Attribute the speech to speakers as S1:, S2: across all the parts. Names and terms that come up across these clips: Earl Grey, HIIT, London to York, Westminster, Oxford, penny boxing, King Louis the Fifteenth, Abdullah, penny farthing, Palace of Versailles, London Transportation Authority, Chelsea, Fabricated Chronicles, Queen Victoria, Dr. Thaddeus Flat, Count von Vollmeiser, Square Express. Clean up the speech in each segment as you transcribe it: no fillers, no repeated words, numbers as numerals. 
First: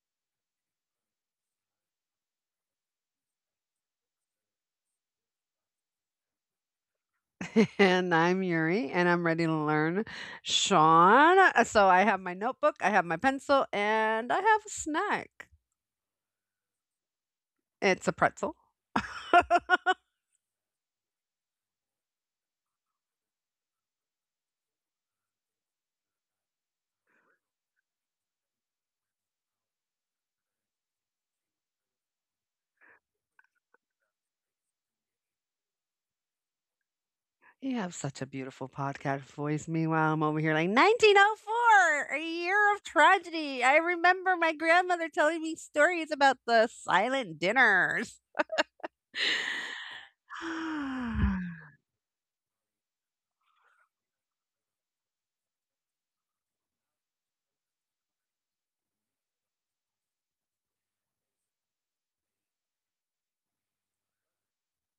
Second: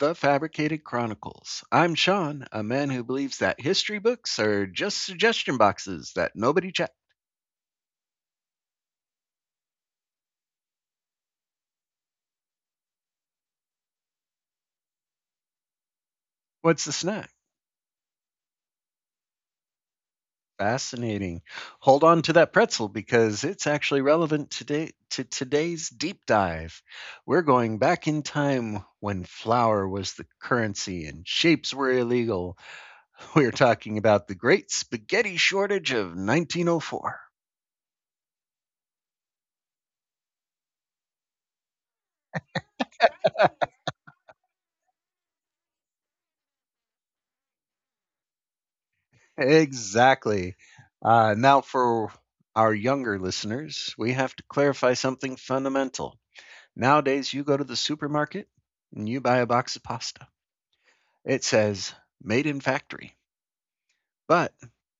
S1: the Fabricated Chronicles. I'm Sean, a man who believes that history books are just suggestion boxes that nobody checks.
S2: And I'm Yuri, and I'm ready to learn Sean. So I have my notebook, I have my pencil, and I have a snack.
S1: What's the snack?
S2: It's a pretzel.
S1: Fascinating. Hold on to that pretzel because it's actually relevant today to today's deep dive. We're going back in time when flour was the currency and shapes were illegal. We're talking about the great spaghetti shortage of 1904.
S2: You have such a beautiful podcast voice. Meanwhile, I'm over here like 1904, a year of tragedy. I remember my grandmother telling me stories about the silent dinners.
S1: Exactly. Uh, now, for our younger listeners, we have to clarify something fundamental. Nowadays, you go to the supermarket and you buy a box of pasta. It says made in factory. But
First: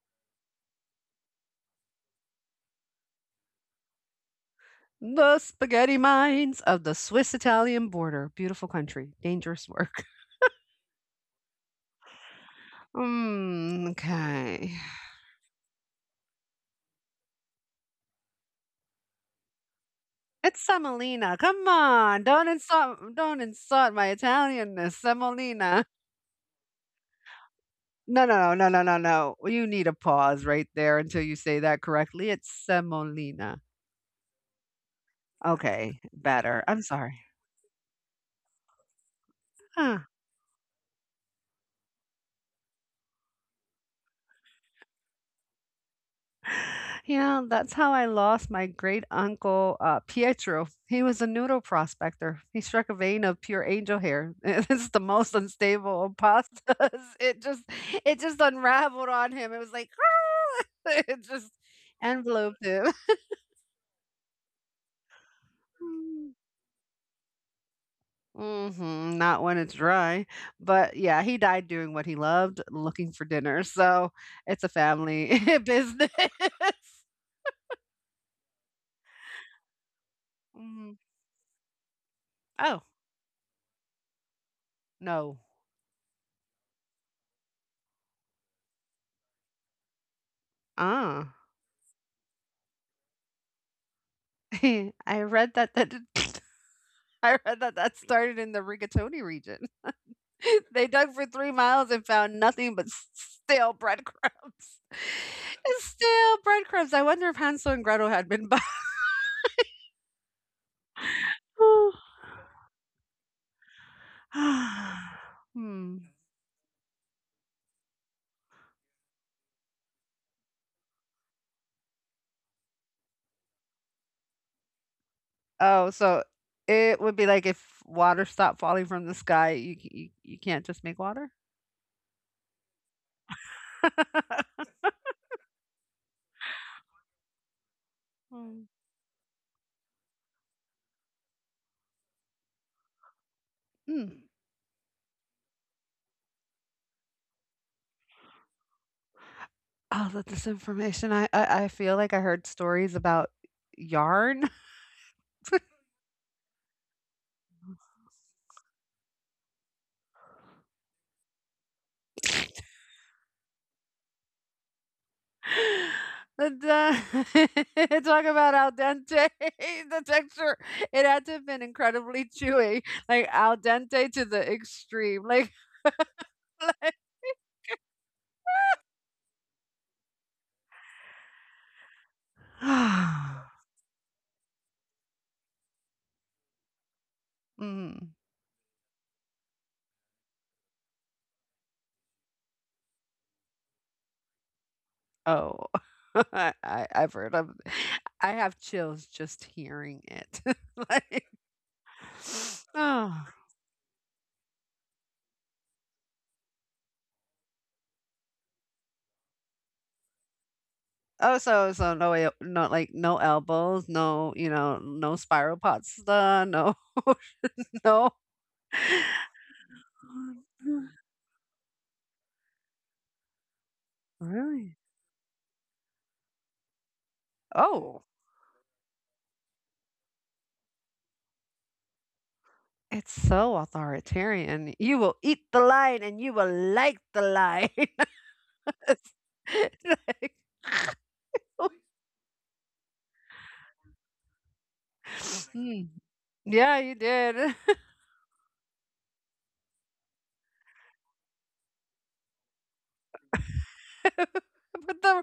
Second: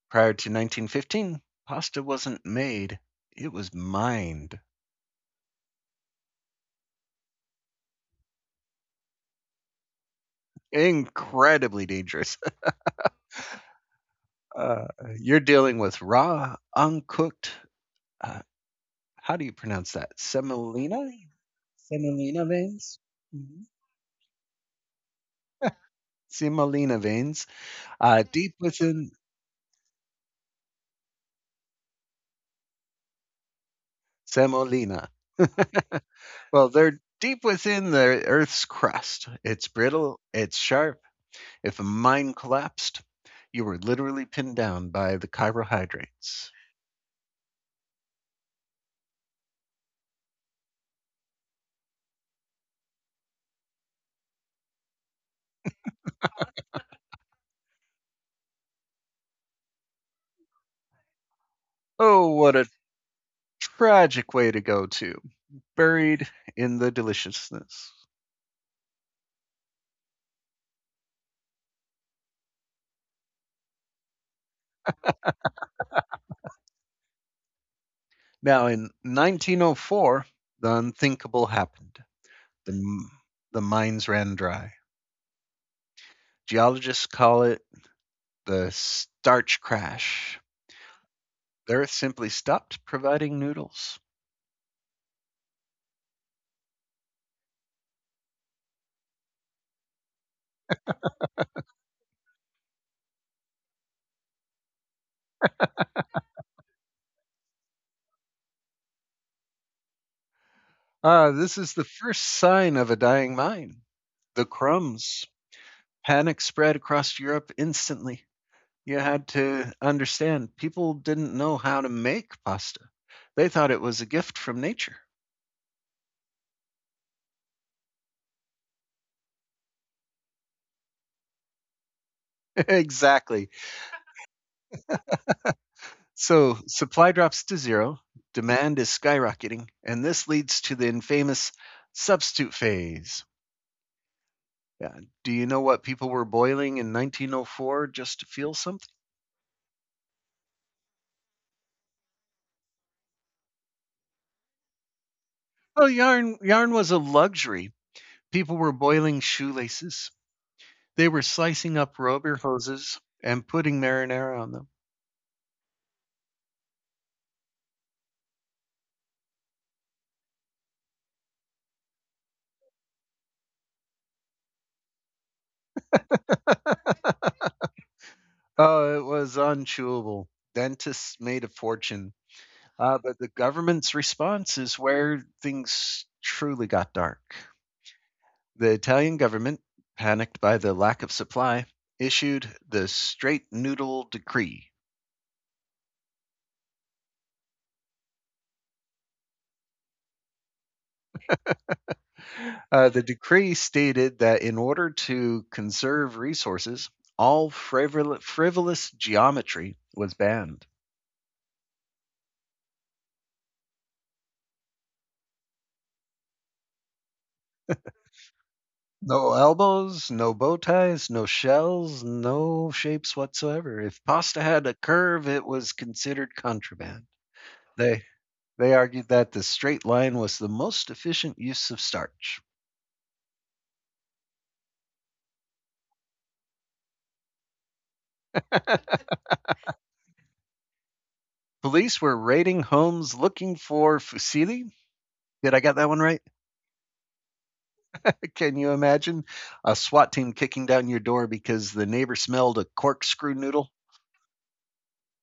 S1: prior to 1915, pasta wasn't made, it was mined.
S2: The spaghetti mines of the Swiss Italian border. Beautiful country. Dangerous work.
S1: Incredibly dangerous.
S2: Mm, okay.
S1: Uh, you're dealing with raw, uncooked, uh, how do you pronounce that?
S2: It's
S1: Semolina?
S2: semolina. Come on,
S1: Semolina
S2: don't
S1: veins?
S2: insult don't
S1: Mm-hmm.
S2: insult my Italianness. Semolina.
S1: Semolina veins,
S2: No, no,
S1: deep
S2: no, no, no, no,
S1: within
S2: no. You need a pause right there until you say that correctly. It's semolina.
S1: semolina.
S2: Okay, better.
S1: Well,
S2: I'm
S1: they're
S2: sorry.
S1: deep within the Earth's crust. It's
S2: Huh.
S1: brittle, it's sharp. If a mine collapsed, you were literally pinned down by the carbohydrates.
S2: You know, that's how I lost my great uncle Pietro. He was a noodle prospector. He struck a vein of pure angel hair. This is the most unstable of pastas. It just, it just unraveled on him. It was like it just
S1: Oh, what
S2: enveloped
S1: a
S2: him.
S1: tragic way to go, to buried
S2: Mm.
S1: in the deliciousness.
S2: Mhm, not when it's dry. But, yeah, he died doing what he loved, looking for dinner, so it's a family business.
S1: Now, in 1904, the
S2: Mhm.
S1: unthinkable happened.
S2: Oh,
S1: The, the mines ran dry.
S2: no.
S1: Geologists call it the starch crash.
S2: Ah,
S1: Earth simply stopped providing noodles.
S2: I read that that I read that that started in the Rigatoni region. They dug for 3 miles and found nothing but s stale breadcrumbs. Stale breadcrumbs. I wonder if Hansel and Gretel had been by.
S1: Ah, this is the first sign of a dying mine. The crumbs.
S2: Hmm.
S1: Panic spread across Europe instantly. You had to understand people didn't know how to make pasta. They thought it was a gift from nature.
S2: Oh, so it would be like if water stopped falling from the sky, you c- you can't just make water?
S1: Exactly. So supply drops to zero,
S2: Mm.
S1: demand is skyrocketing, and this leads to the infamous substitute phase.
S2: Mm.
S1: Yeah. Do you know what people were boiling in 1904 just to feel something?
S2: All of this information, I feel like I heard stories about yarn.
S1: Well, yarn was a luxury. People were boiling shoelaces. They were slicing up rubber hoses and putting marinara on them.
S2: That, talk about al dente, the texture. It had to have been incredibly chewy, like al dente to the extreme, like like.
S1: Oh, it was unchewable. Dentists made a fortune. But the government's response is where things truly got dark.
S2: Mm.
S1: The Italian government, panicked by the lack of supply, issued the Straight Noodle Decree.
S2: Oh, I I've heard of. I have chills just hearing it. Like,
S1: The
S2: oh.
S1: decree stated that in order to conserve resources, all frivolous geometry was banned.
S2: Oh, so no, like, no elbows, no, no spiral pasta, no. No.
S1: No elbows, no bow
S2: Mm,
S1: ties, no shells, no shapes whatsoever. If pasta had a
S2: really?
S1: curve, it was considered contraband.
S2: Oh,
S1: They they argued that the straight line was the most efficient use of starch.
S2: it's so authoritarian. You will eat the line and you will like the line. It's like.
S1: Police were raiding homes looking for fusilli. Did I get
S2: Mm.
S1: that one right?
S2: Yeah, you did.
S1: Can you imagine a SWAT team kicking down your door because the neighbor smelled a corkscrew noodle?
S2: put the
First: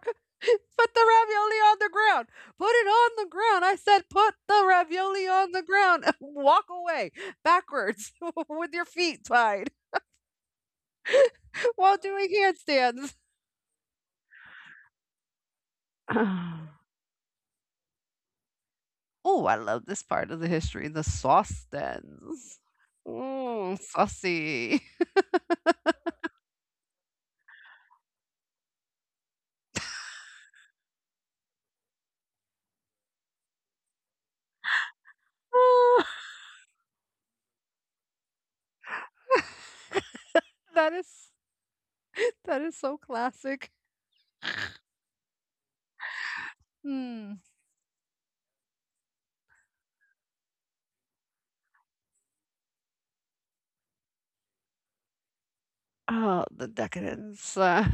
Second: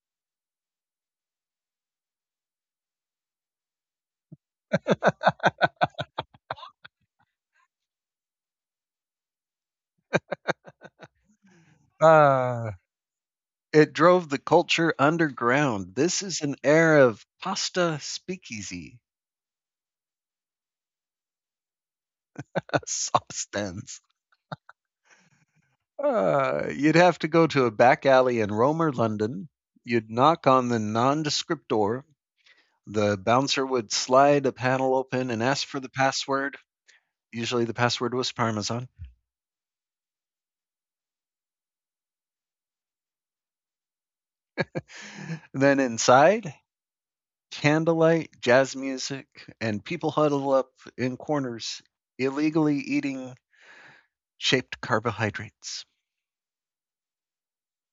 S2: put the ravioli on the ground. Put it on the ground. I said put the ravioli on the ground. Walk away backwards with your feet tied while doing
S1: Uh,
S2: handstands.
S1: It drove the culture underground. This is an era of pasta speakeasy.
S2: Oh, I love this part of the history. The sauce stands.
S1: Sauce
S2: Mm,
S1: stands.
S2: saucy.
S1: You'd have to go to a back alley in Rome or London. You'd knock on the nondescript door. The bouncer would slide a panel open and ask for the
S2: Ah,
S1: password. Usually the password was Parmesan.
S2: that is that is so classic.
S1: Then inside,
S2: Hmm.
S1: candlelight, jazz music, and people huddle up in corners, illegally eating shaped carbohydrates.
S2: Oh, the decadence.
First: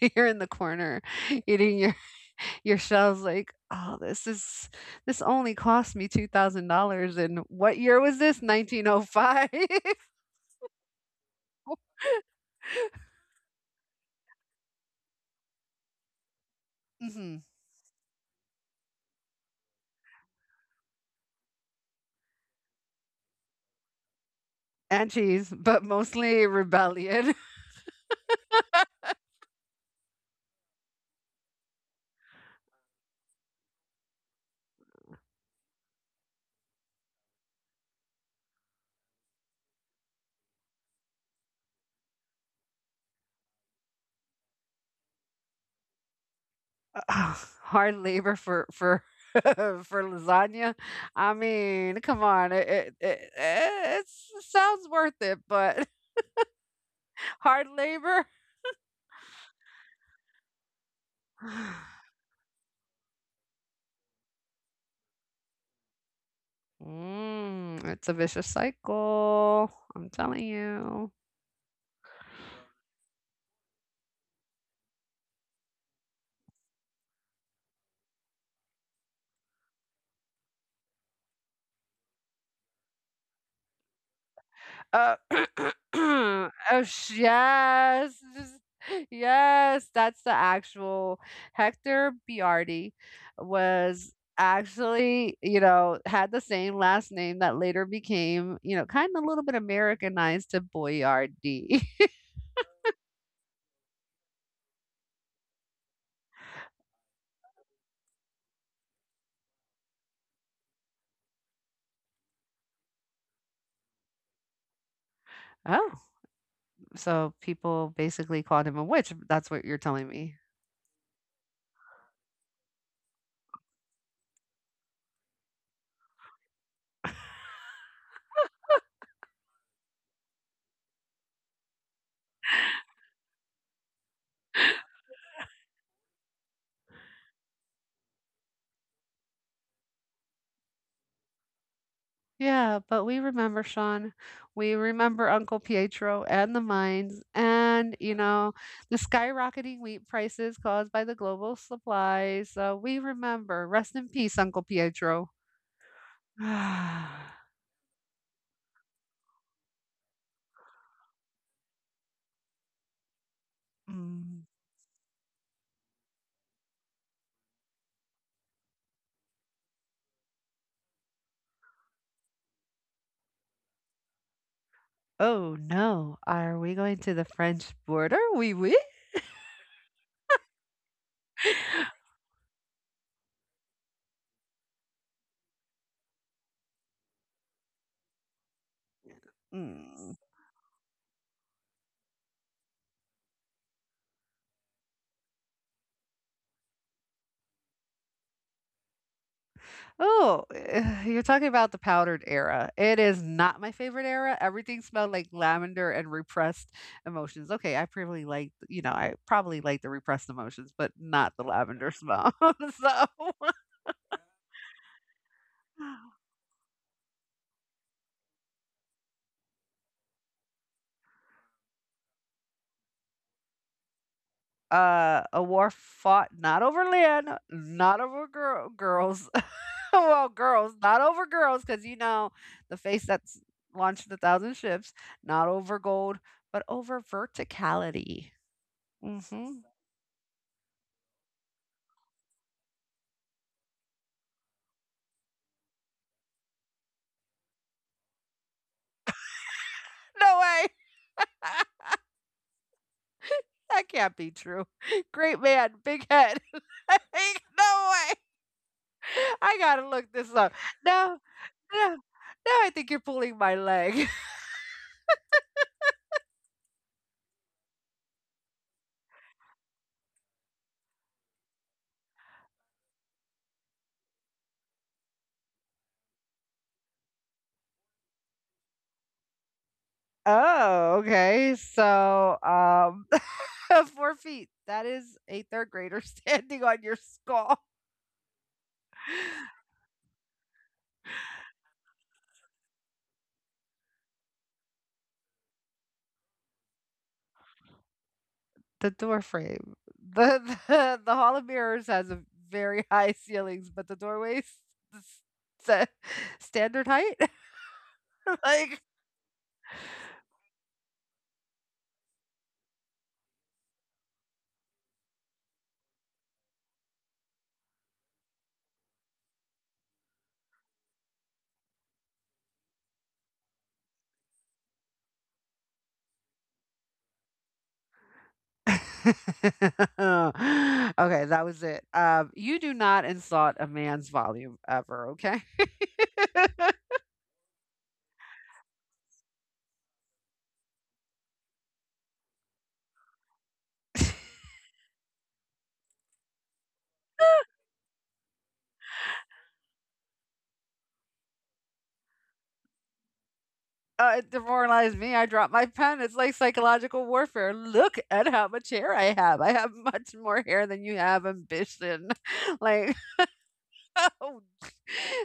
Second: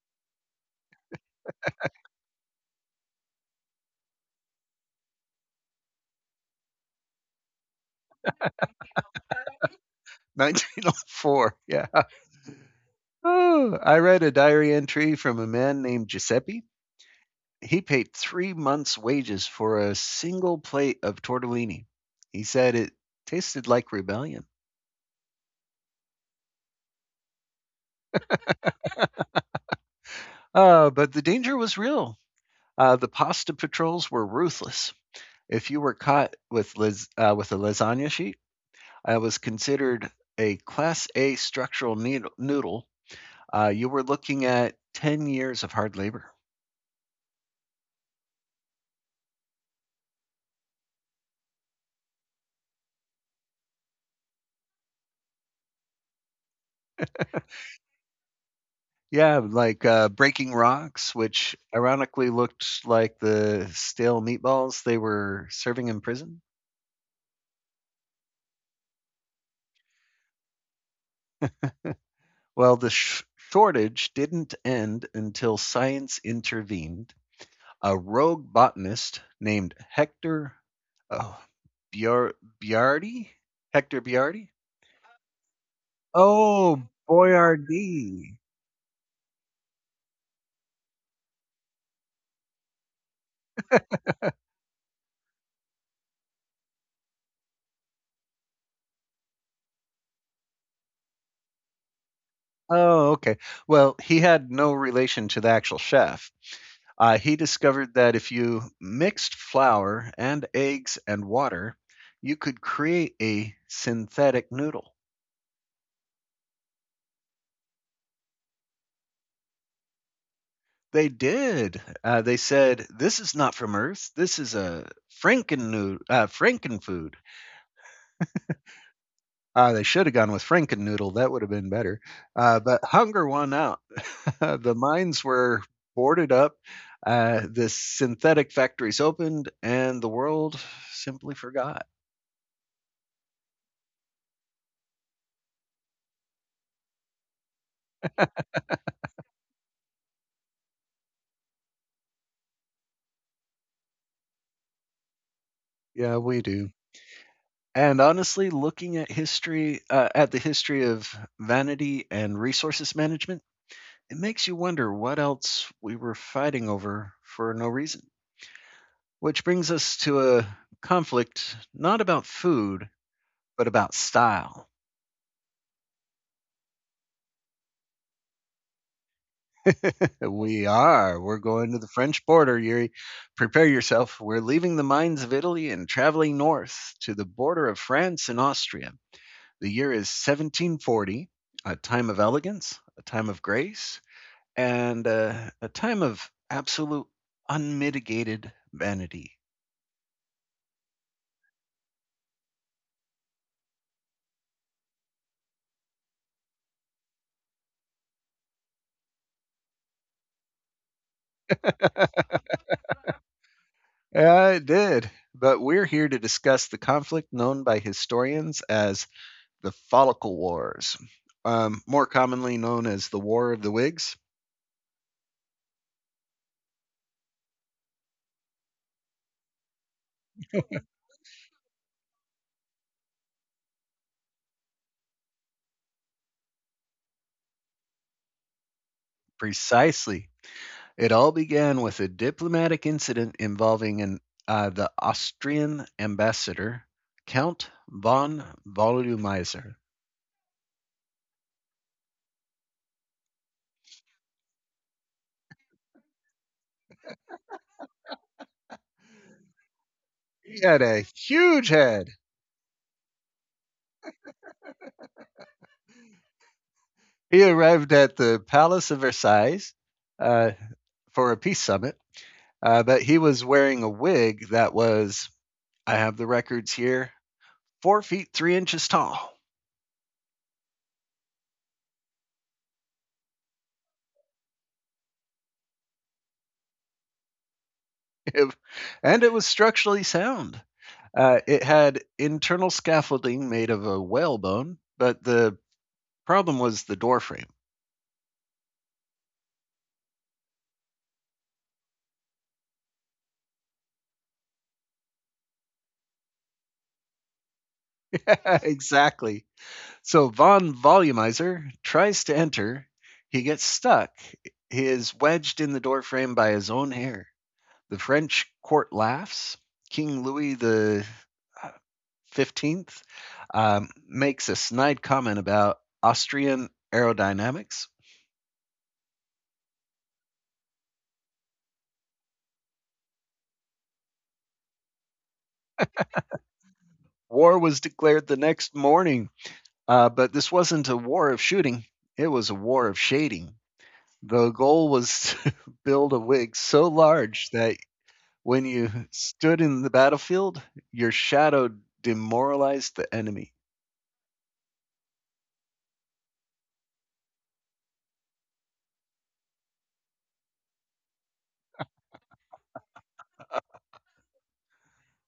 S2: you're in the corner eating your your shells like, "Oh, this only cost me $2,000." And what year was this? 1905.
S1: 1904, yeah. Oh, I read a diary entry from a man named Giuseppe.
S2: Mhm.
S1: He paid 3 months' wages for a single plate of tortellini. He said it tasted like rebellion.
S2: And cheese, but mostly rebellion.
S1: But the danger was real. The pasta patrols were ruthless. If you were caught with, with a lasagna sheet, I was considered a Class A structural noodle. You were looking at 10 years of hard labor.
S2: Ugh, hard labor for for lasagna. I mean, come on. It sounds worth it, but hard labor?
S1: Yeah, like breaking rocks, which ironically looked like the stale meatballs they were serving in prison.
S2: Mm, it's a vicious cycle. I'm telling you.
S1: Well, the shortage didn't end until science intervened. A rogue botanist named Hector oh, Biar- Biardi? Hector Biardi?
S2: Uh, oh,
S1: Oh,
S2: yes.
S1: Boyardee.
S2: Just, yes. That's the actual Hector Biardi was actually, had the same last name that later became, kind of a little bit Americanized to Boyardee.
S1: Oh, okay. Well, he had no relation to the actual chef. He discovered that if you mixed flour and eggs and water, you could create a synthetic noodle.
S2: Oh, so people basically called him a witch. That's what you're telling me.
S1: They did. They said, "This is not from Earth. This is a Franken food." They should have gone with Franken Noodle. That would have been better. But hunger won out. The mines were boarded up. The synthetic factories opened, and the world simply forgot.
S2: Yeah, but we remember, Sean. We remember Uncle Pietro and the mines and, the skyrocketing wheat prices caused by the global supplies. So we remember. Rest in peace, Uncle Pietro.
S1: Yeah, we do. And honestly, looking at history, at the history of vanity and resources management, it
S2: Mm.
S1: makes you wonder what else we were fighting over for no reason. Which brings us to a conflict not about food, but about style.
S2: Oh no, are we going to the French border? Oui, oui.
S1: We are. We're going to the French border, Yuri. Prepare yourself. We're leaving the mines of Italy and traveling north to the border of France and Austria. The year is
S2: Mm.
S1: 1740, a time of elegance, a time of grace, and a time of absolute unmitigated vanity.
S2: Oh, you're talking about the powdered era. It is not my favorite era. Everything smelled like lavender and repressed emotions. Okay, I probably like, I probably like the repressed emotions, but not the lavender smell. So,
S1: Yeah, it did. But we're here to discuss the conflict known by historians as the Follicle Wars, more commonly known as the War of the Whigs.
S2: a war fought not over land, not over girls. Well, girls, not over girls, because you know the face that's launched a thousand ships, not over gold, but over verticality. Hmm.
S1: Precisely. It all began with a diplomatic incident involving an the Austrian ambassador, Count von Vollmeiser.
S2: No way. That can't be true. Great man, big head. Like, no way. I gotta look this up.
S1: He had a
S2: No,
S1: huge
S2: no, no,
S1: head.
S2: I think you're pulling my leg.
S1: He arrived at the Palace of Versailles uh, for a peace summit, but he was wearing a wig that was, I have the records here, 4 feet 3 inches tall.
S2: Oh, okay. So, 4 feet. That is a third grader standing on your skull.
S1: And it was structurally sound. It had internal scaffolding made of a whalebone, but the problem was the doorframe.
S2: The door frame. The Hall of Mirrors has a very high ceilings, but the doorways, the sta- standard height. Like.
S1: Exactly. So Von Volumizer tries to enter. He gets stuck. He is wedged in the doorframe by his own hair. The French court laughs. King Louis the uh, 15th makes a snide comment about Austrian aerodynamics.
S2: Okay, that was it. You do not insult a man's volume ever, okay? uh,
S1: War was declared the next morning, but this wasn't a war of shooting. It was a war of shading. The goal was to build a wig so large that when you stood in the battlefield, your shadow demoralized the enemy.
S2: it demoralized me. I dropped my pen. It's like psychological warfare. Look at how much hair I have. I have much more hair than you have ambition. Like. Oh,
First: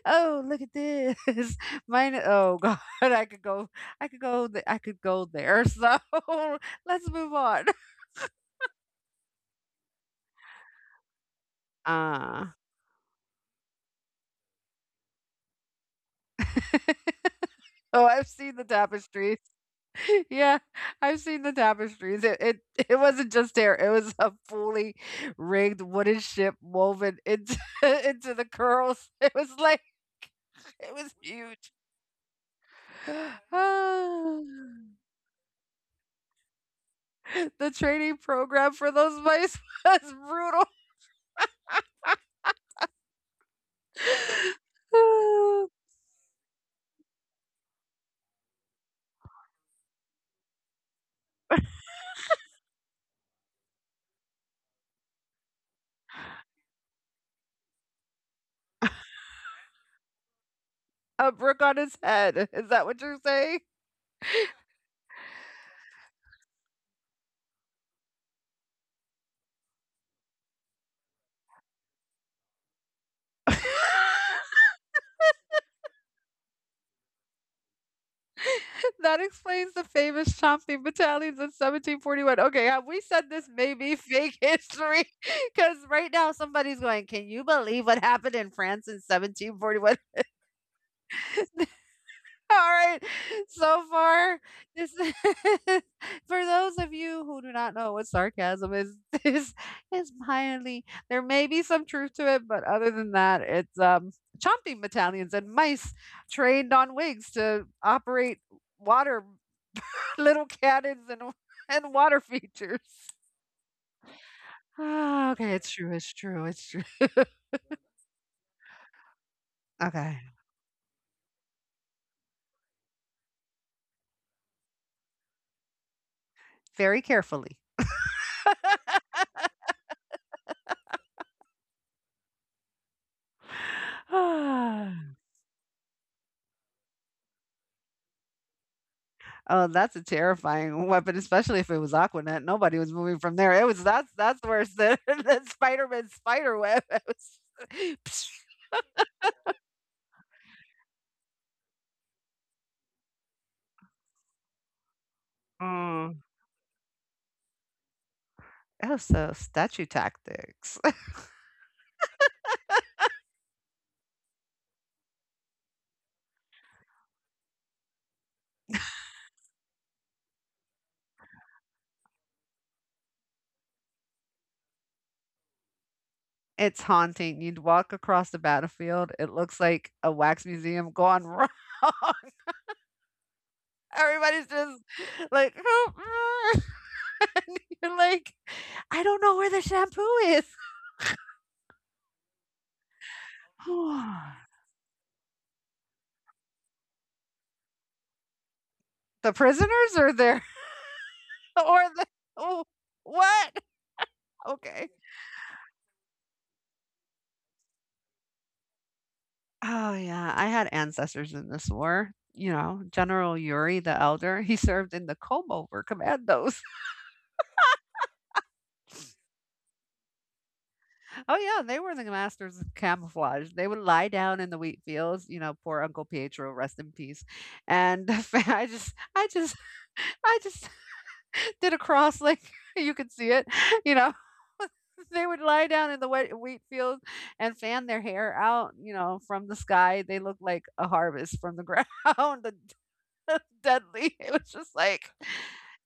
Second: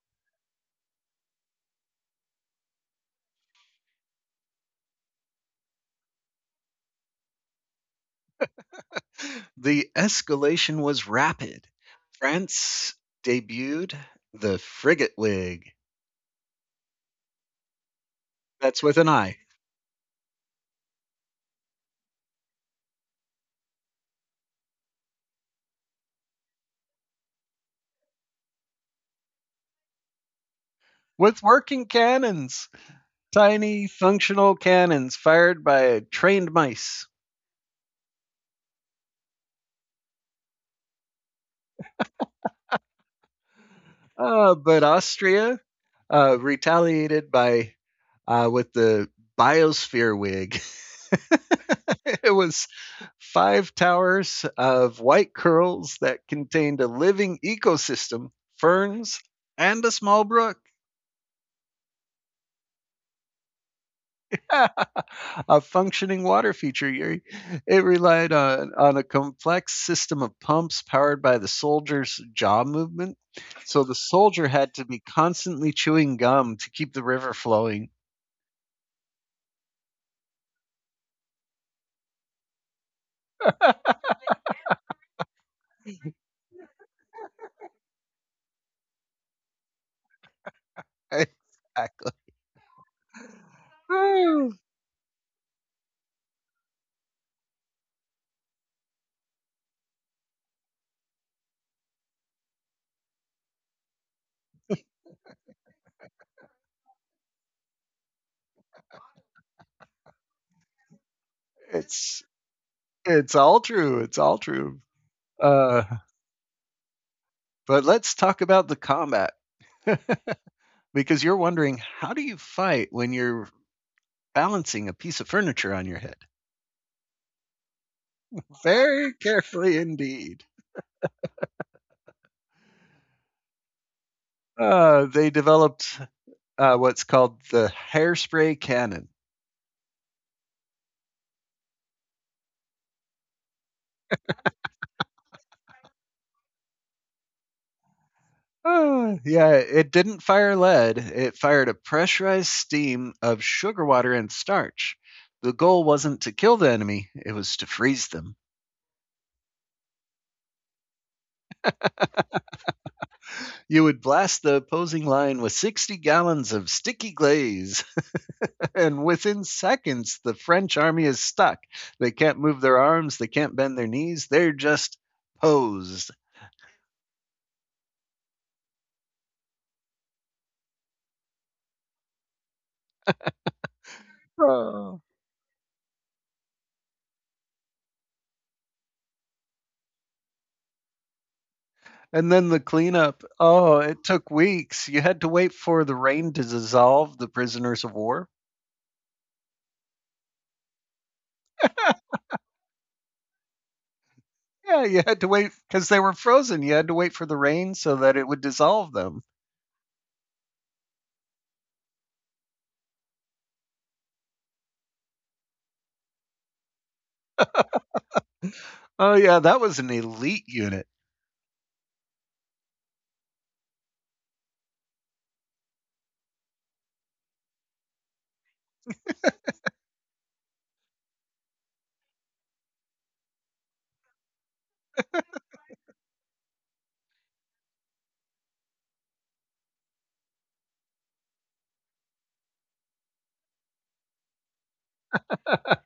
S2: oh, look at this. Mine. Oh God, I could go. I could go. I could go there. So, let's move on.
S1: The escalation was rapid.
S2: Uh,
S1: France debuted the frigate wig.
S2: oh, I've seen the
S1: That's with an I.
S2: tapestry. Yeah, I've seen the tapestries. It it wasn't just hair; it was a fully rigged wooden ship woven into into the curls. It was like, it was
S1: With
S2: huge.
S1: working cannons, tiny functional cannons fired by trained mice.
S2: Ah, the training program for those mice was brutal.
S1: But Austria retaliated by with the biosphere wig. It was five towers of white curls that contained a living ecosystem, ferns, and a small brook.
S2: Ah, a brick on his head. Is that what you're saying?
S1: A functioning water feature, Yuri. It relied on a complex system of pumps powered by the soldier's jaw movement. So the soldier had to be constantly chewing gum to keep the river flowing.
S2: That explains the famous chomping battalions in 1741. Okay, have we said this may be fake history? Because right now somebody's going, can you believe what happened in France in 1741?
S1: Exactly.
S2: All right, so far,
S1: Woo.
S2: this is for those of you who do not know what sarcasm is, this is highly, there may be some truth to it, but other than that, it's chomping battalions and mice trained on wigs to operate water. Little cannons and and water
S1: It's
S2: features.
S1: all true. It's all true.
S2: Ah, okay, it's
S1: Uh,
S2: true, it's true, it's true.
S1: but let's talk about the combat
S2: Okay,
S1: because you're wondering how do you fight when you're balancing a piece of furniture on your head?
S2: very carefully.
S1: Very carefully indeed.
S2: Ah.
S1: They developed what's called the hairspray cannon.
S2: Oh, that's a terrifying weapon, especially if it was Aquanet. Nobody was moving from there. It was, that's worse than, than Spider-Man's spider web. It was.
S1: Yeah, it didn't fire lead. It fired a pressurized steam of sugar water and starch. The goal
S2: Mm.
S1: wasn't to kill the enemy, it was to freeze them.
S2: Oh, so statue tactics.
S1: You would blast the opposing line with 60 gallons of sticky glaze, and within seconds, the French army is stuck. They can't move their arms, they can't bend their knees, they're just posed.
S2: It's haunting. You'd walk across the battlefield. It looks like a wax museum gone wrong. Everybody's just
S1: Oh.
S2: like. You're like, I don't know where the shampoo is.
S1: And then the cleanup, oh, it took weeks. You had to wait for the rain to dissolve the prisoners of war.
S2: The prisoners are there, or the oh, what?
S1: Yeah,
S2: Okay.
S1: you had to wait because they were frozen. You had to wait for the rain so that it would dissolve them.
S2: Oh yeah, I had ancestors in this war. You know, General Yuri the Elder, he served in the Komover Commandos.
S1: Oh, yeah, that was an elite unit.
S2: Oh yeah, they were the masters of camouflage. They would lie down in the wheat fields. You know, poor Uncle Pietro, rest in peace. And I just did a cross, like you could see it, you know. They would lie down in the wet wheat field and fan their hair out, from the sky. They looked like a harvest from the ground. The deadly. It was just like,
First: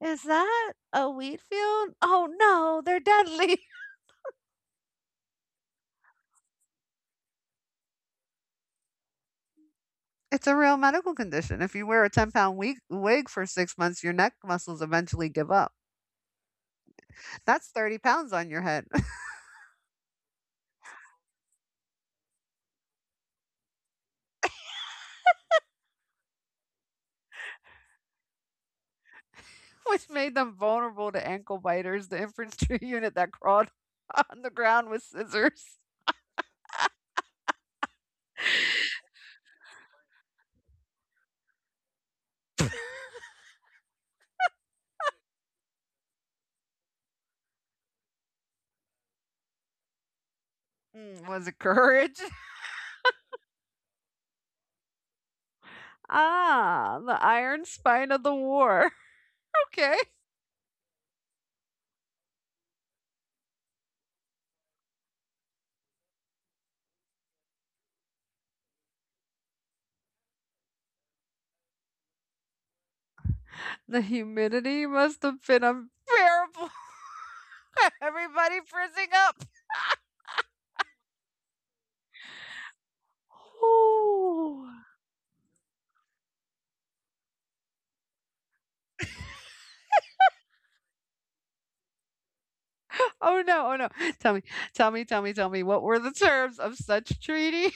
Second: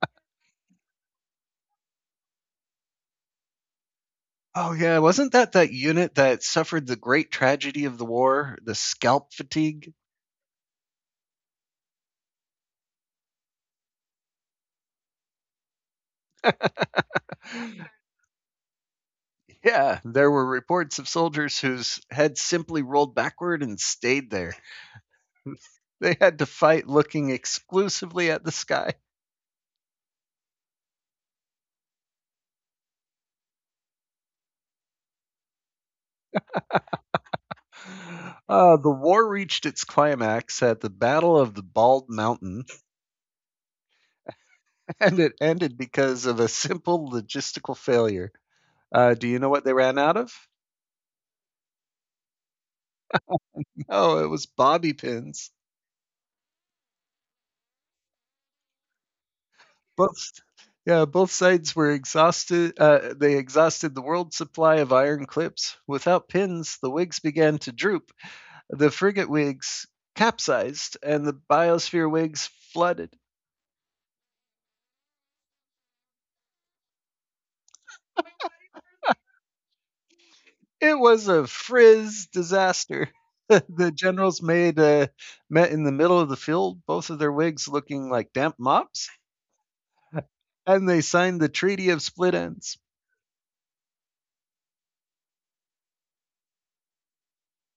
S2: is that a wheat field? Oh no, they're deadly.
S1: Oh, yeah, wasn't that that unit that suffered the great tragedy of the war, the scalp fatigue?
S2: It's a real medical condition. If you wear a 10-pound wig for 6 months, your neck muscles eventually give up. That's 30 pounds on your head.
S1: Yeah, there were reports of soldiers whose heads simply rolled backward and stayed there. They had to fight looking exclusively at the sky.
S2: Which made them vulnerable to ankle biters. The infantry unit that crawled on the ground with scissors.
S1: The war reached its climax at the Battle of the Bald Mountain, and it ended because of a simple logistical failure. Do you know what they ran out of?
S2: Mm, was a courage.
S1: No, it was bobby pins.
S2: Ah, the iron spine of the war. Okay.
S1: Both, yeah, both sides were exhausted. They exhausted the world supply of iron clips. Without pins, the wigs began to droop. The frigate wigs capsized, and the biosphere wigs flooded.
S2: The humidity must have been unbearable. Everybody frizzing up.
S1: It was a frizz disaster. The generals
S2: Ooh.
S1: made met in the middle of the field, both of their wigs looking like damp mops, and they signed the Treaty of Split Ends.
S2: Oh no, oh no. Tell me, tell me, tell me, tell me, what were the terms of such treaty?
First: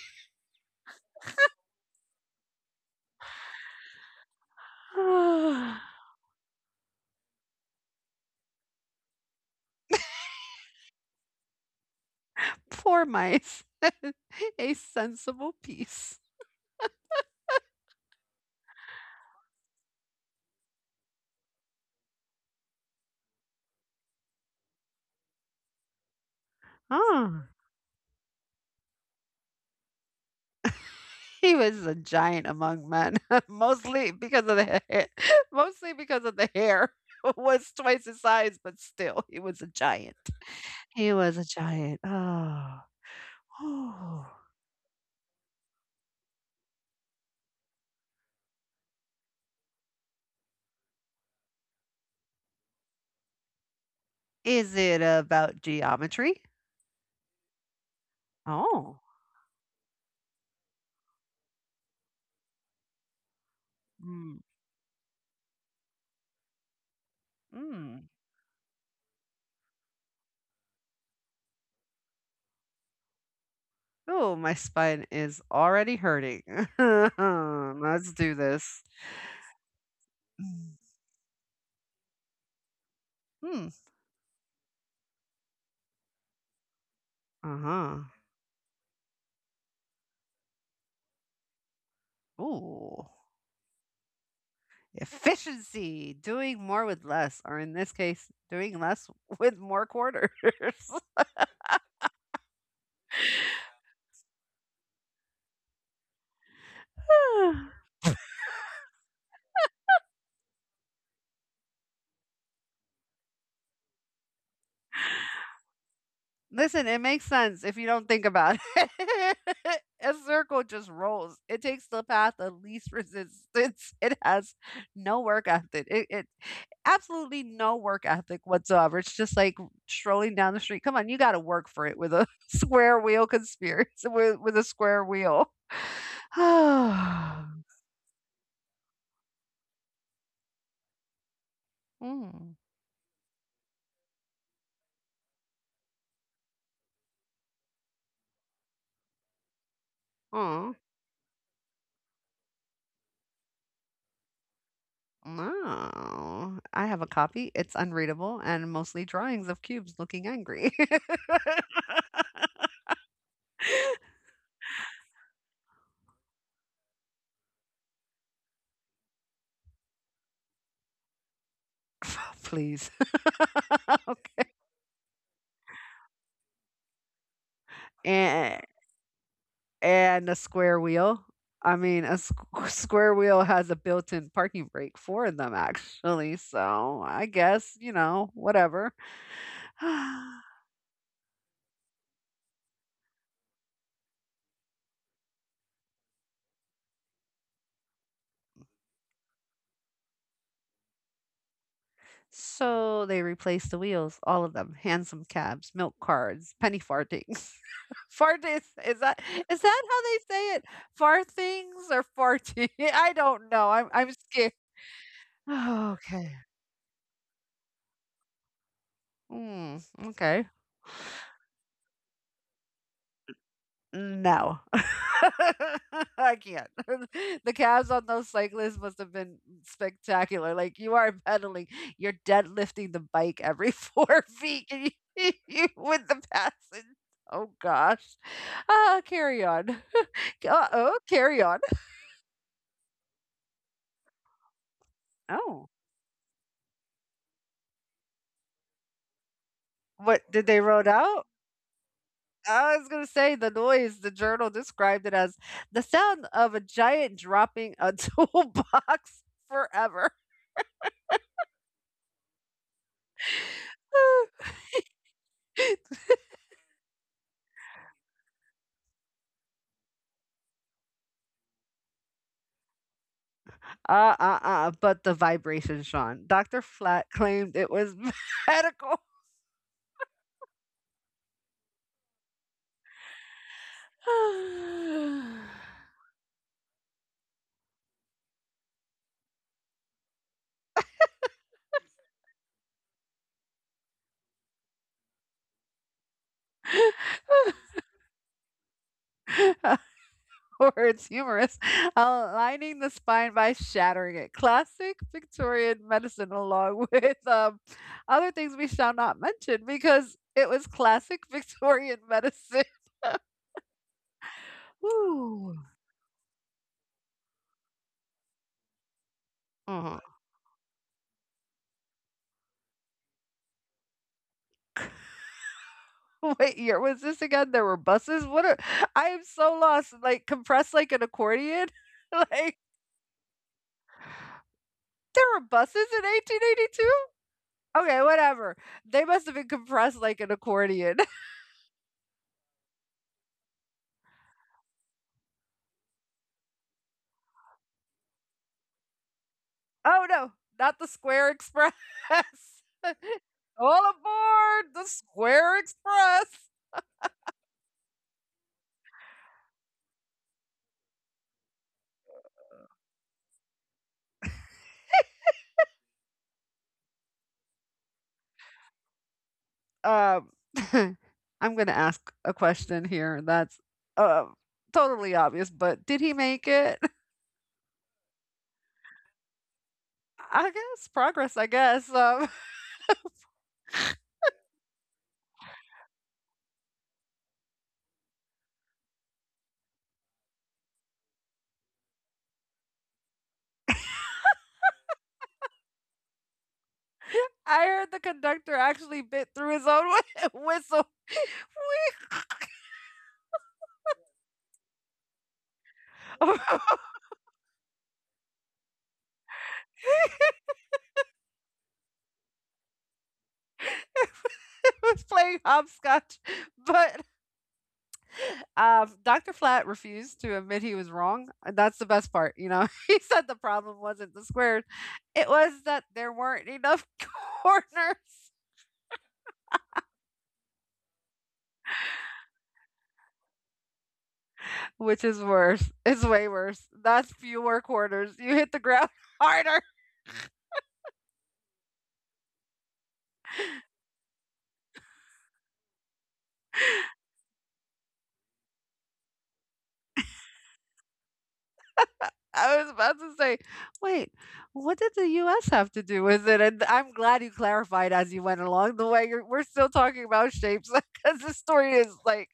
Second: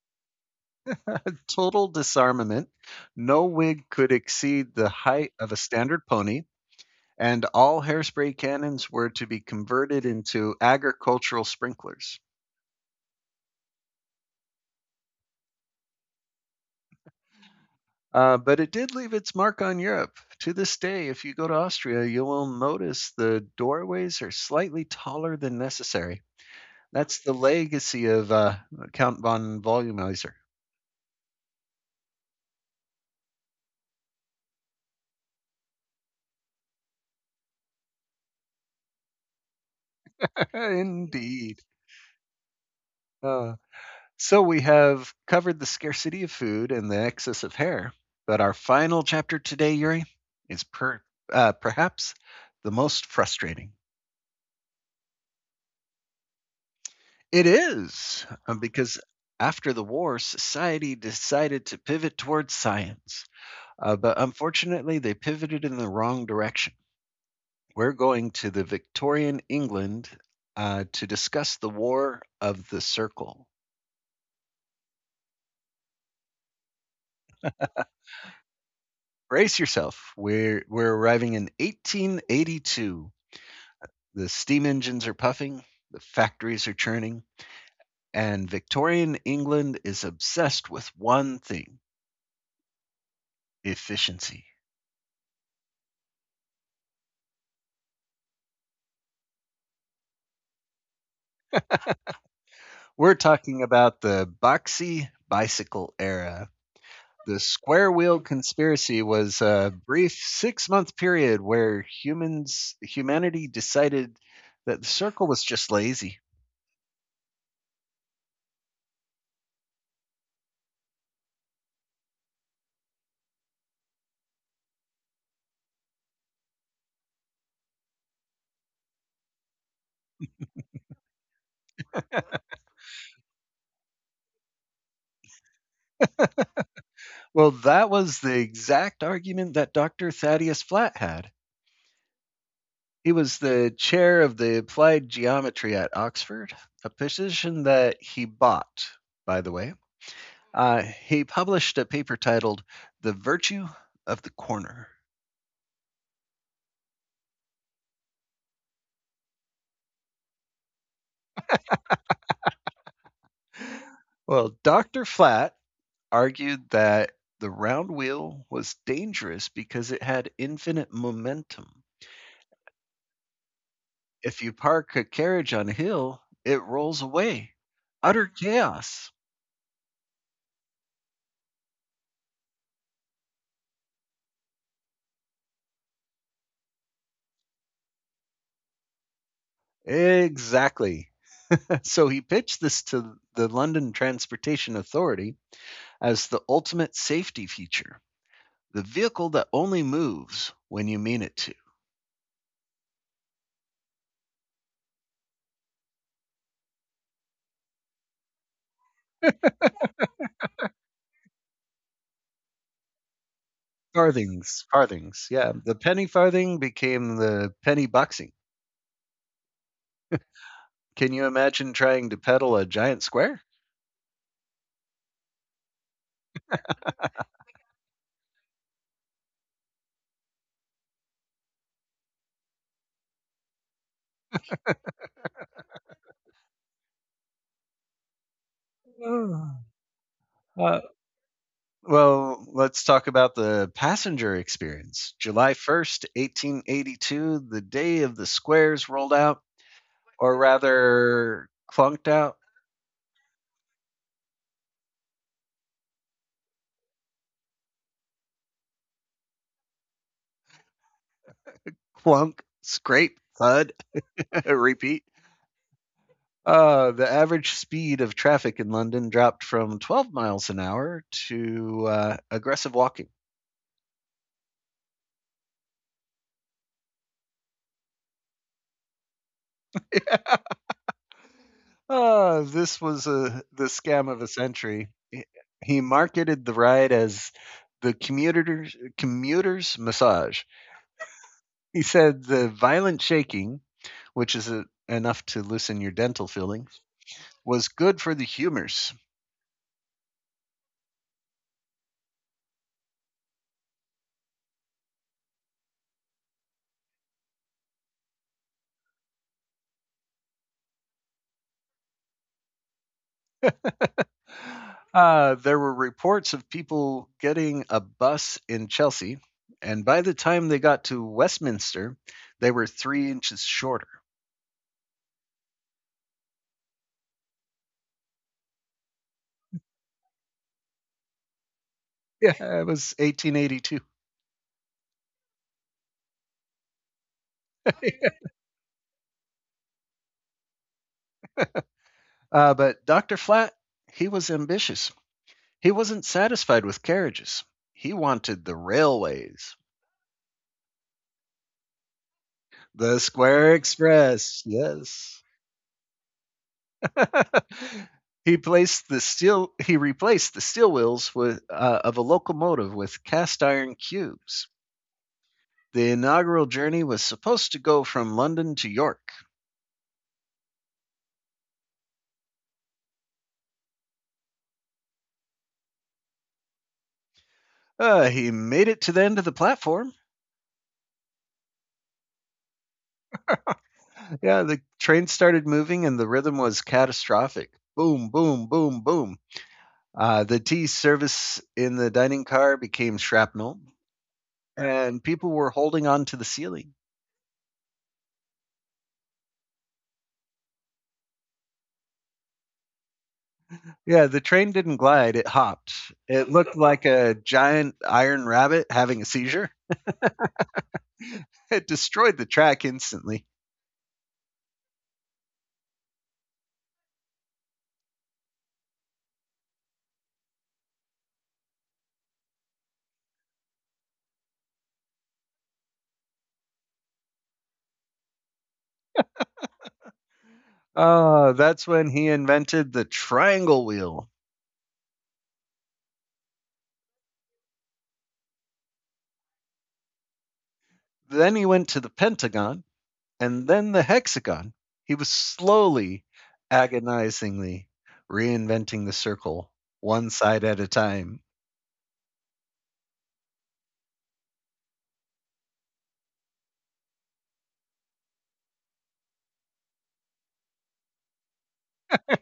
S1: Total disarmament. No wig could exceed the height of a
S2: Poor
S1: standard pony, and all hairspray cannons were to be converted into agricultural sprinklers.
S2: mice. A sensible peace.
S1: But it did leave its mark on Europe. To this day, if you go to Austria, you will notice the doorways are slightly taller than necessary. That's the
S2: Ah,
S1: legacy of Count von Volumizer.
S2: he was a giant among men, mostly because of the hair mostly because of the hair was twice his size, but still, he was a giant. He was a
S1: Indeed.
S2: giant. Oh.
S1: Uh,
S2: Oh!
S1: so we have covered the scarcity of food and the excess of hair, but our final chapter today, Yuri, is perhaps the most frustrating.
S2: Is it about geometry?
S1: It is,
S2: Oh.
S1: because after the war, society decided to pivot towards science, but
S2: Mm,
S1: unfortunately, they pivoted in the wrong direction. We're
S2: mm.
S1: going to the Victorian England to discuss the War of the Circle.
S2: Oh, my spine is already hurting. Let's do this.
S1: Brace yourself. We're,
S2: Mm,
S1: we're arriving in 1882.
S2: mm,
S1: The steam engines are puffing, the factories are churning,
S2: uh-huh.
S1: and Victorian England is obsessed with one thing:
S2: Ooh.
S1: efficiency.
S2: Efficiency, doing more with less, or in this case, doing less with more quarters.
S1: We're talking about the boxy bicycle era, the square wheel conspiracy was a brief 6 month period where humans humanity decided that the circle was just lazy.
S2: Listen, it makes sense if you don't think about it. A circle just rolls. It takes the path of least resistance. It has no work ethic. It absolutely no work ethic whatsoever. It's just like strolling down the street. Come on, you got to work for it with a square wheel conspiracy with a square wheel. Mm.
S1: Well, that was the exact argument that Dr. Thaddeus Flat had. He was the chair of the Applied Geometry at Oxford, a position that he bought, by the way.
S2: Aw.
S1: He published a paper titled The Virtue of the Corner.
S2: No, I have a copy. It's unreadable and mostly drawings of cubes looking angry.
S1: Well, Dr. Flat argued that the round wheel was dangerous because it had infinite momentum.
S2: Please. Okay.
S1: If you park a carriage on a hill, it rolls away. Utter
S2: And
S1: chaos.
S2: and a square wheel. I mean, a square wheel has a built-in parking brake for them actually, so I guess, whatever.
S1: Exactly. So he pitched this to the London Transportation Authority as the ultimate safety feature, the vehicle that only moves when you mean it to.
S2: So they replaced the wheels, all of them, handsome cabs, milk cards, penny farthings. Farthings, is that how they say it? Farthings or farting? I don't know. I'm scared.
S1: Farthings, farthings. Yeah, the penny
S2: Okay.
S1: farthing became the penny boxing.
S2: Mm, okay.
S1: Can you imagine trying to pedal a giant square?
S2: No. I can't. The calves on those cyclists must have been spectacular. Like you are pedaling, you're deadlifting the bike every 4 feet and you- you- with the passage. Oh gosh. Ah, carry on.
S1: Uh,
S2: Uh oh, carry on.
S1: Well, let's talk about the passenger experience.
S2: Oh,
S1: July 1st, 1882, the day of the squares rolled out,
S2: what did
S1: or
S2: they roll out?
S1: rather clunked out.
S2: I was going to say the noise. The journal described it as the sound of a giant dropping a toolbox forever.
S1: Clunk, scrape, thud, repeat. The average speed of traffic in London dropped from 12 miles an hour to aggressive walking.
S2: But the vibration, Sean. Dr. Flat claimed it was medical.
S1: This was the scam of a century. He marketed the ride as the commuter's massage. He said the violent shaking, which is enough to loosen your dental filling, was good for the humors.
S2: Or it's humorous, aligning the spine by shattering it. Classic Victorian medicine, along with other things we shall not mention because it was classic Victorian medicine.
S1: Uh,
S2: Woo.
S1: there were reports of people getting a bus in Chelsea, and
S2: Mhm.
S1: by the time they got to Westminster, they were 3 inches shorter.
S2: What year was this again? There were buses. What? I am so lost. Like compressed like an accordion. like
S1: Yeah, it was 1882.
S2: There were buses in 1882? Okay, whatever. They must have been compressed like an accordion.
S1: But Dr. Flat, he was ambitious. He wasn't satisfied with carriages, he wanted the railways,
S2: Oh no, not the Square Express.
S1: the Square
S2: All
S1: Express.
S2: aboard the
S1: Yes.
S2: Square Express.
S1: He placed the steel. He replaced the steel wheels of a locomotive with cast iron cubes. The inaugural journey was supposed to go from London to York.
S2: Um, I'm going to ask a question here that's uh, totally obvious, but did he make it?
S1: He made it to the end of the platform.
S2: I guess progress, I guess.
S1: Yeah, the train started moving and the rhythm was catastrophic. Boom, boom, boom, boom. The tea service in the dining car became shrapnel, and people were holding on to the ceiling.
S2: I heard the conductor actually bit through his own whi- whistle.
S1: Yeah, the train didn't glide, it hopped.
S2: We
S1: It looked like a giant iron rabbit having a seizure. It destroyed the track instantly.
S2: it was playing hopscotch, but um, Dr. Flat refused to admit he was wrong. And that's the best part, you know. He said the problem wasn't the squares, it was that there weren't enough corners,
S1: That's when he invented the triangle wheel.
S2: which is worse. It's way worse. That's fewer corners. You hit the ground harder.
S1: Then he went to the Pentagon and then the hexagon. He was slowly, agonizingly reinventing the circle one side at a time.
S2: I was about to say, wait, what did the U.S. have to do with it? And I'm glad you clarified as you went along the way. We're still talking about shapes because the story is like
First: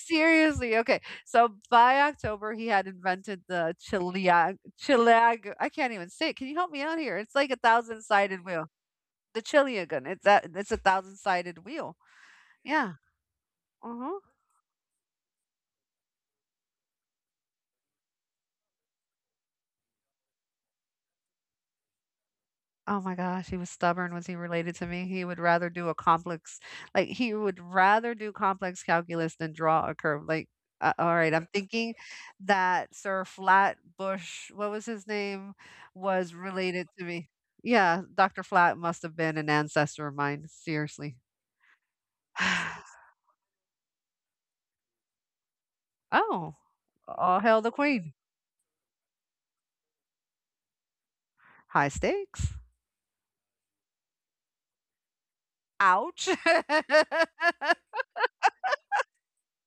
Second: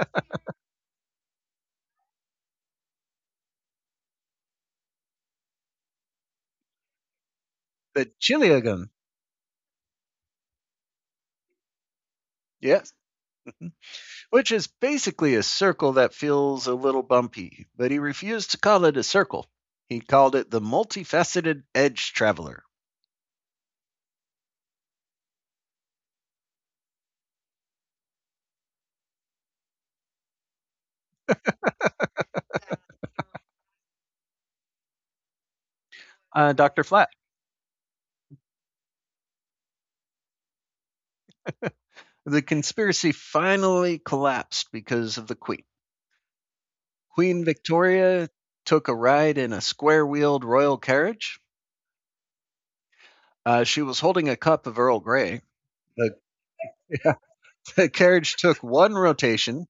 S2: seriously, okay. So by October, he had invented the Chileag I can't even say it. Can you help me out here? It's like a
S1: The
S2: thousand-sided wheel.
S1: chiliagon,
S2: The Chiliagan. It's a thousand-sided wheel. Yeah.
S1: yes,
S2: Uh huh.
S1: which is basically a circle that feels a little bumpy, but he refused to call it a circle. He called it the multifaceted edge traveler.
S2: Oh my gosh, he was stubborn. Was he related to me? He would rather do complex calculus than draw a curve. Like, all right, I'm thinking that Sir Flatbush, what was his name, was
S1: Uh, Dr.
S2: related to
S1: Flat.
S2: me. Yeah, Dr. Flat must have been an ancestor of mine, seriously.
S1: The conspiracy finally collapsed because of the Queen.
S2: Oh, all
S1: Queen
S2: hail the queen.
S1: Victoria took a ride in a square wheeled royal carriage.
S2: High stakes.
S1: She was holding a cup of Earl Grey. The,
S2: Ouch.
S1: yeah, the carriage took one rotation,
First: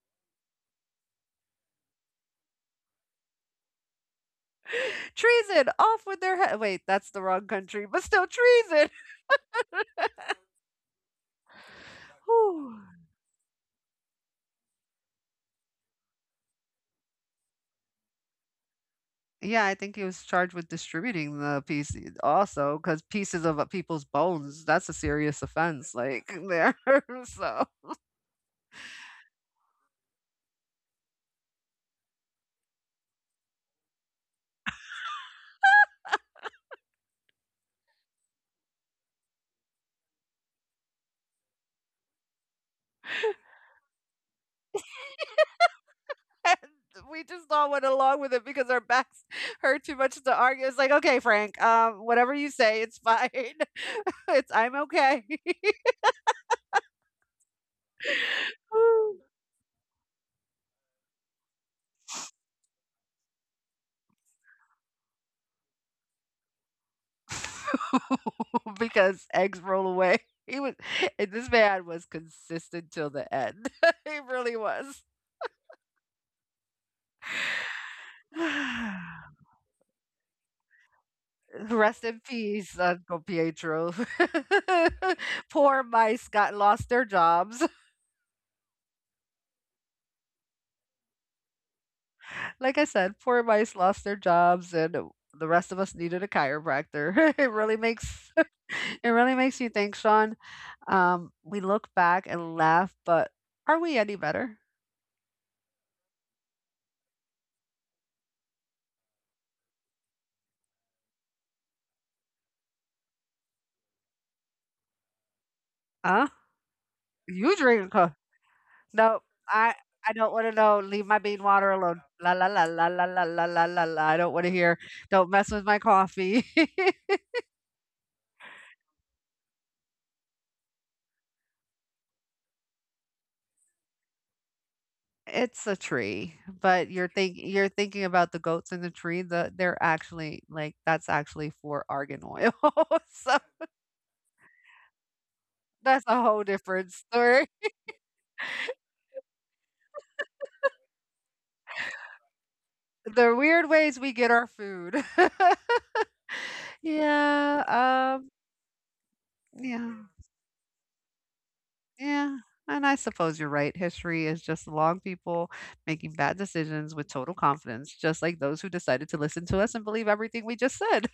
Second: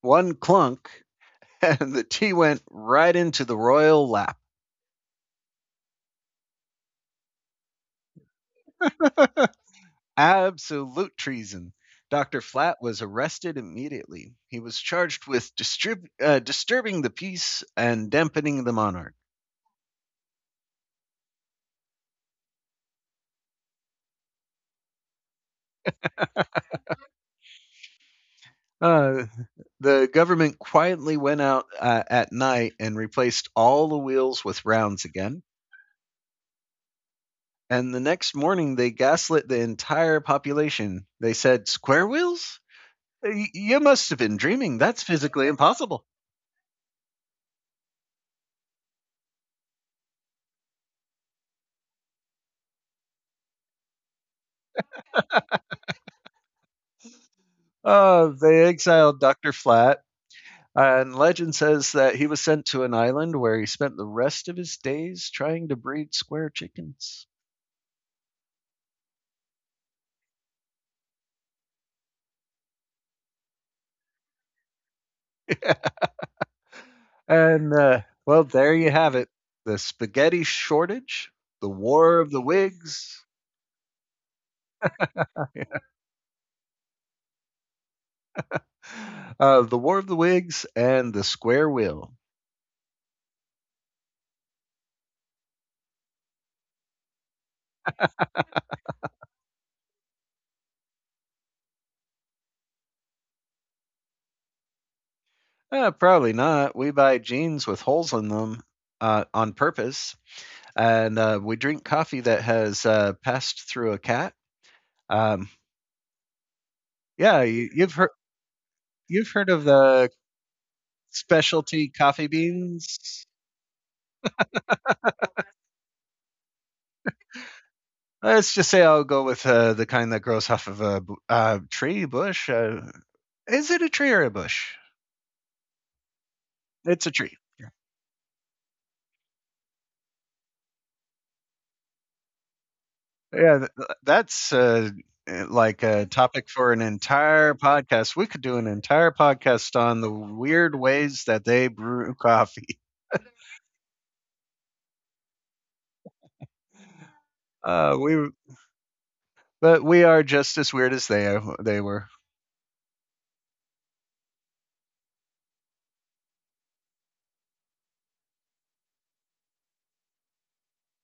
S1: one clunk, and the tea went right into the royal lap.
S2: Treason. Off with their head. Wait, that's the wrong country, but still treason.
S1: Absolute treason. Dr. Flat
S2: Whew.
S1: was arrested immediately. He was charged with disturbing the peace and dampening the monarch.
S2: Yeah, I think he was charged with distributing the piece eh, also, because pieces of people's bones, that's a serious offense. Like, there. So,
S1: Uh, the government quietly went out at night and replaced all the wheels with rounds again. And the next morning, they gaslit the entire population. They said, Square wheels? You must have been dreaming. That's physically impossible.
S2: and we just all went along with it because our backs hurt too much to argue. It's like, okay, Frank, whatever you say, it's fine. it's, I'm okay.
S1: They
S2: Woo.
S1: exiled Dr. Flat, and legend says that he was sent to an island where he spent the rest of his days trying to breed square chickens.
S2: Because eggs roll away. He was, and this man was consistent till the end. He really was.
S1: and, uh, well, there you have it, the spaghetti shortage, the
S2: Rest
S1: war
S2: in
S1: of the
S2: peace, Uncle
S1: wigs,
S2: Pietro. Poor mice got lost their jobs.
S1: the war of the wigs, and the square wheel.
S2: Like I said, poor mice lost their jobs, and the rest of us needed a chiropractor. it really makes it really makes you think, Sean. We look back and laugh, but are we any better?
S1: Probably not. We buy jeans with holes in them on purpose, and we drink coffee that has passed through a cat. Um,
S2: Huh?
S1: yeah,
S2: You drink? Co- No,
S1: you've heard of
S2: I
S1: the
S2: I don't want to know. Leave my bean water
S1: specialty
S2: alone.
S1: coffee
S2: La la la la la la
S1: beans.
S2: la la la la. I don't want to hear. Don't mess with my coffee.
S1: Let's just say I'll go with the kind that grows off of a tree bush. Is it a tree or a bush?
S2: It's a tree, but
S1: It's
S2: you're
S1: a tree.
S2: think you're thinking about the goats in the tree, they're actually like, that's actually for argan oil. So
S1: Yeah, th- th- that's like
S2: that's
S1: a
S2: a whole
S1: topic for an
S2: different story.
S1: entire podcast. We could do an entire podcast on the weird ways that they brew coffee.
S2: The weird ways we get our food. Yeah,
S1: Uh,
S2: um,
S1: we, but we
S2: yeah,
S1: are just as weird as they were,
S2: yeah. And I suppose you're right. History is just long people making bad decisions with total confidence, just like those who decided to listen to us and believe everything we just said.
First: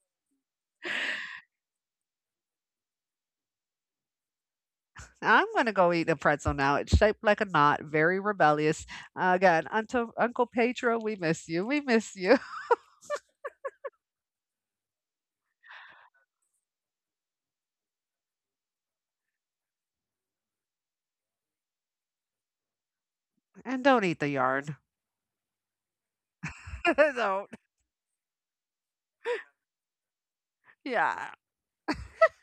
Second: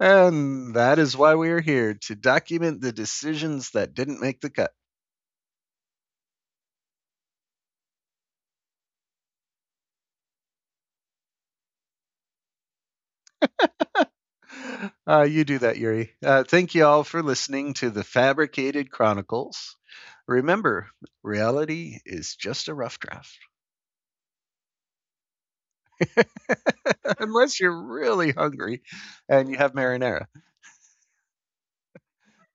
S1: and that is why we are here to document the decisions that didn't make the cut.
S2: I'm gonna go eat a pretzel now. It's shaped like a knot, very rebellious. Again, Uncle Pedro, we miss you. We miss you.
S1: You do that, Yuri. Thank you all for listening to the Fabricated Chronicles. Remember, reality is just a rough draft.
S2: And don't eat the yarn. Don't.
S1: Unless you're really hungry and you have marinara.
S2: Yeah.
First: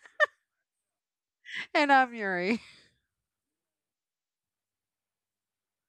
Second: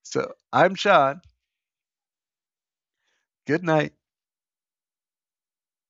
S1: So I'm Sean.
S2: And I'm Yuri.
S1: Good night.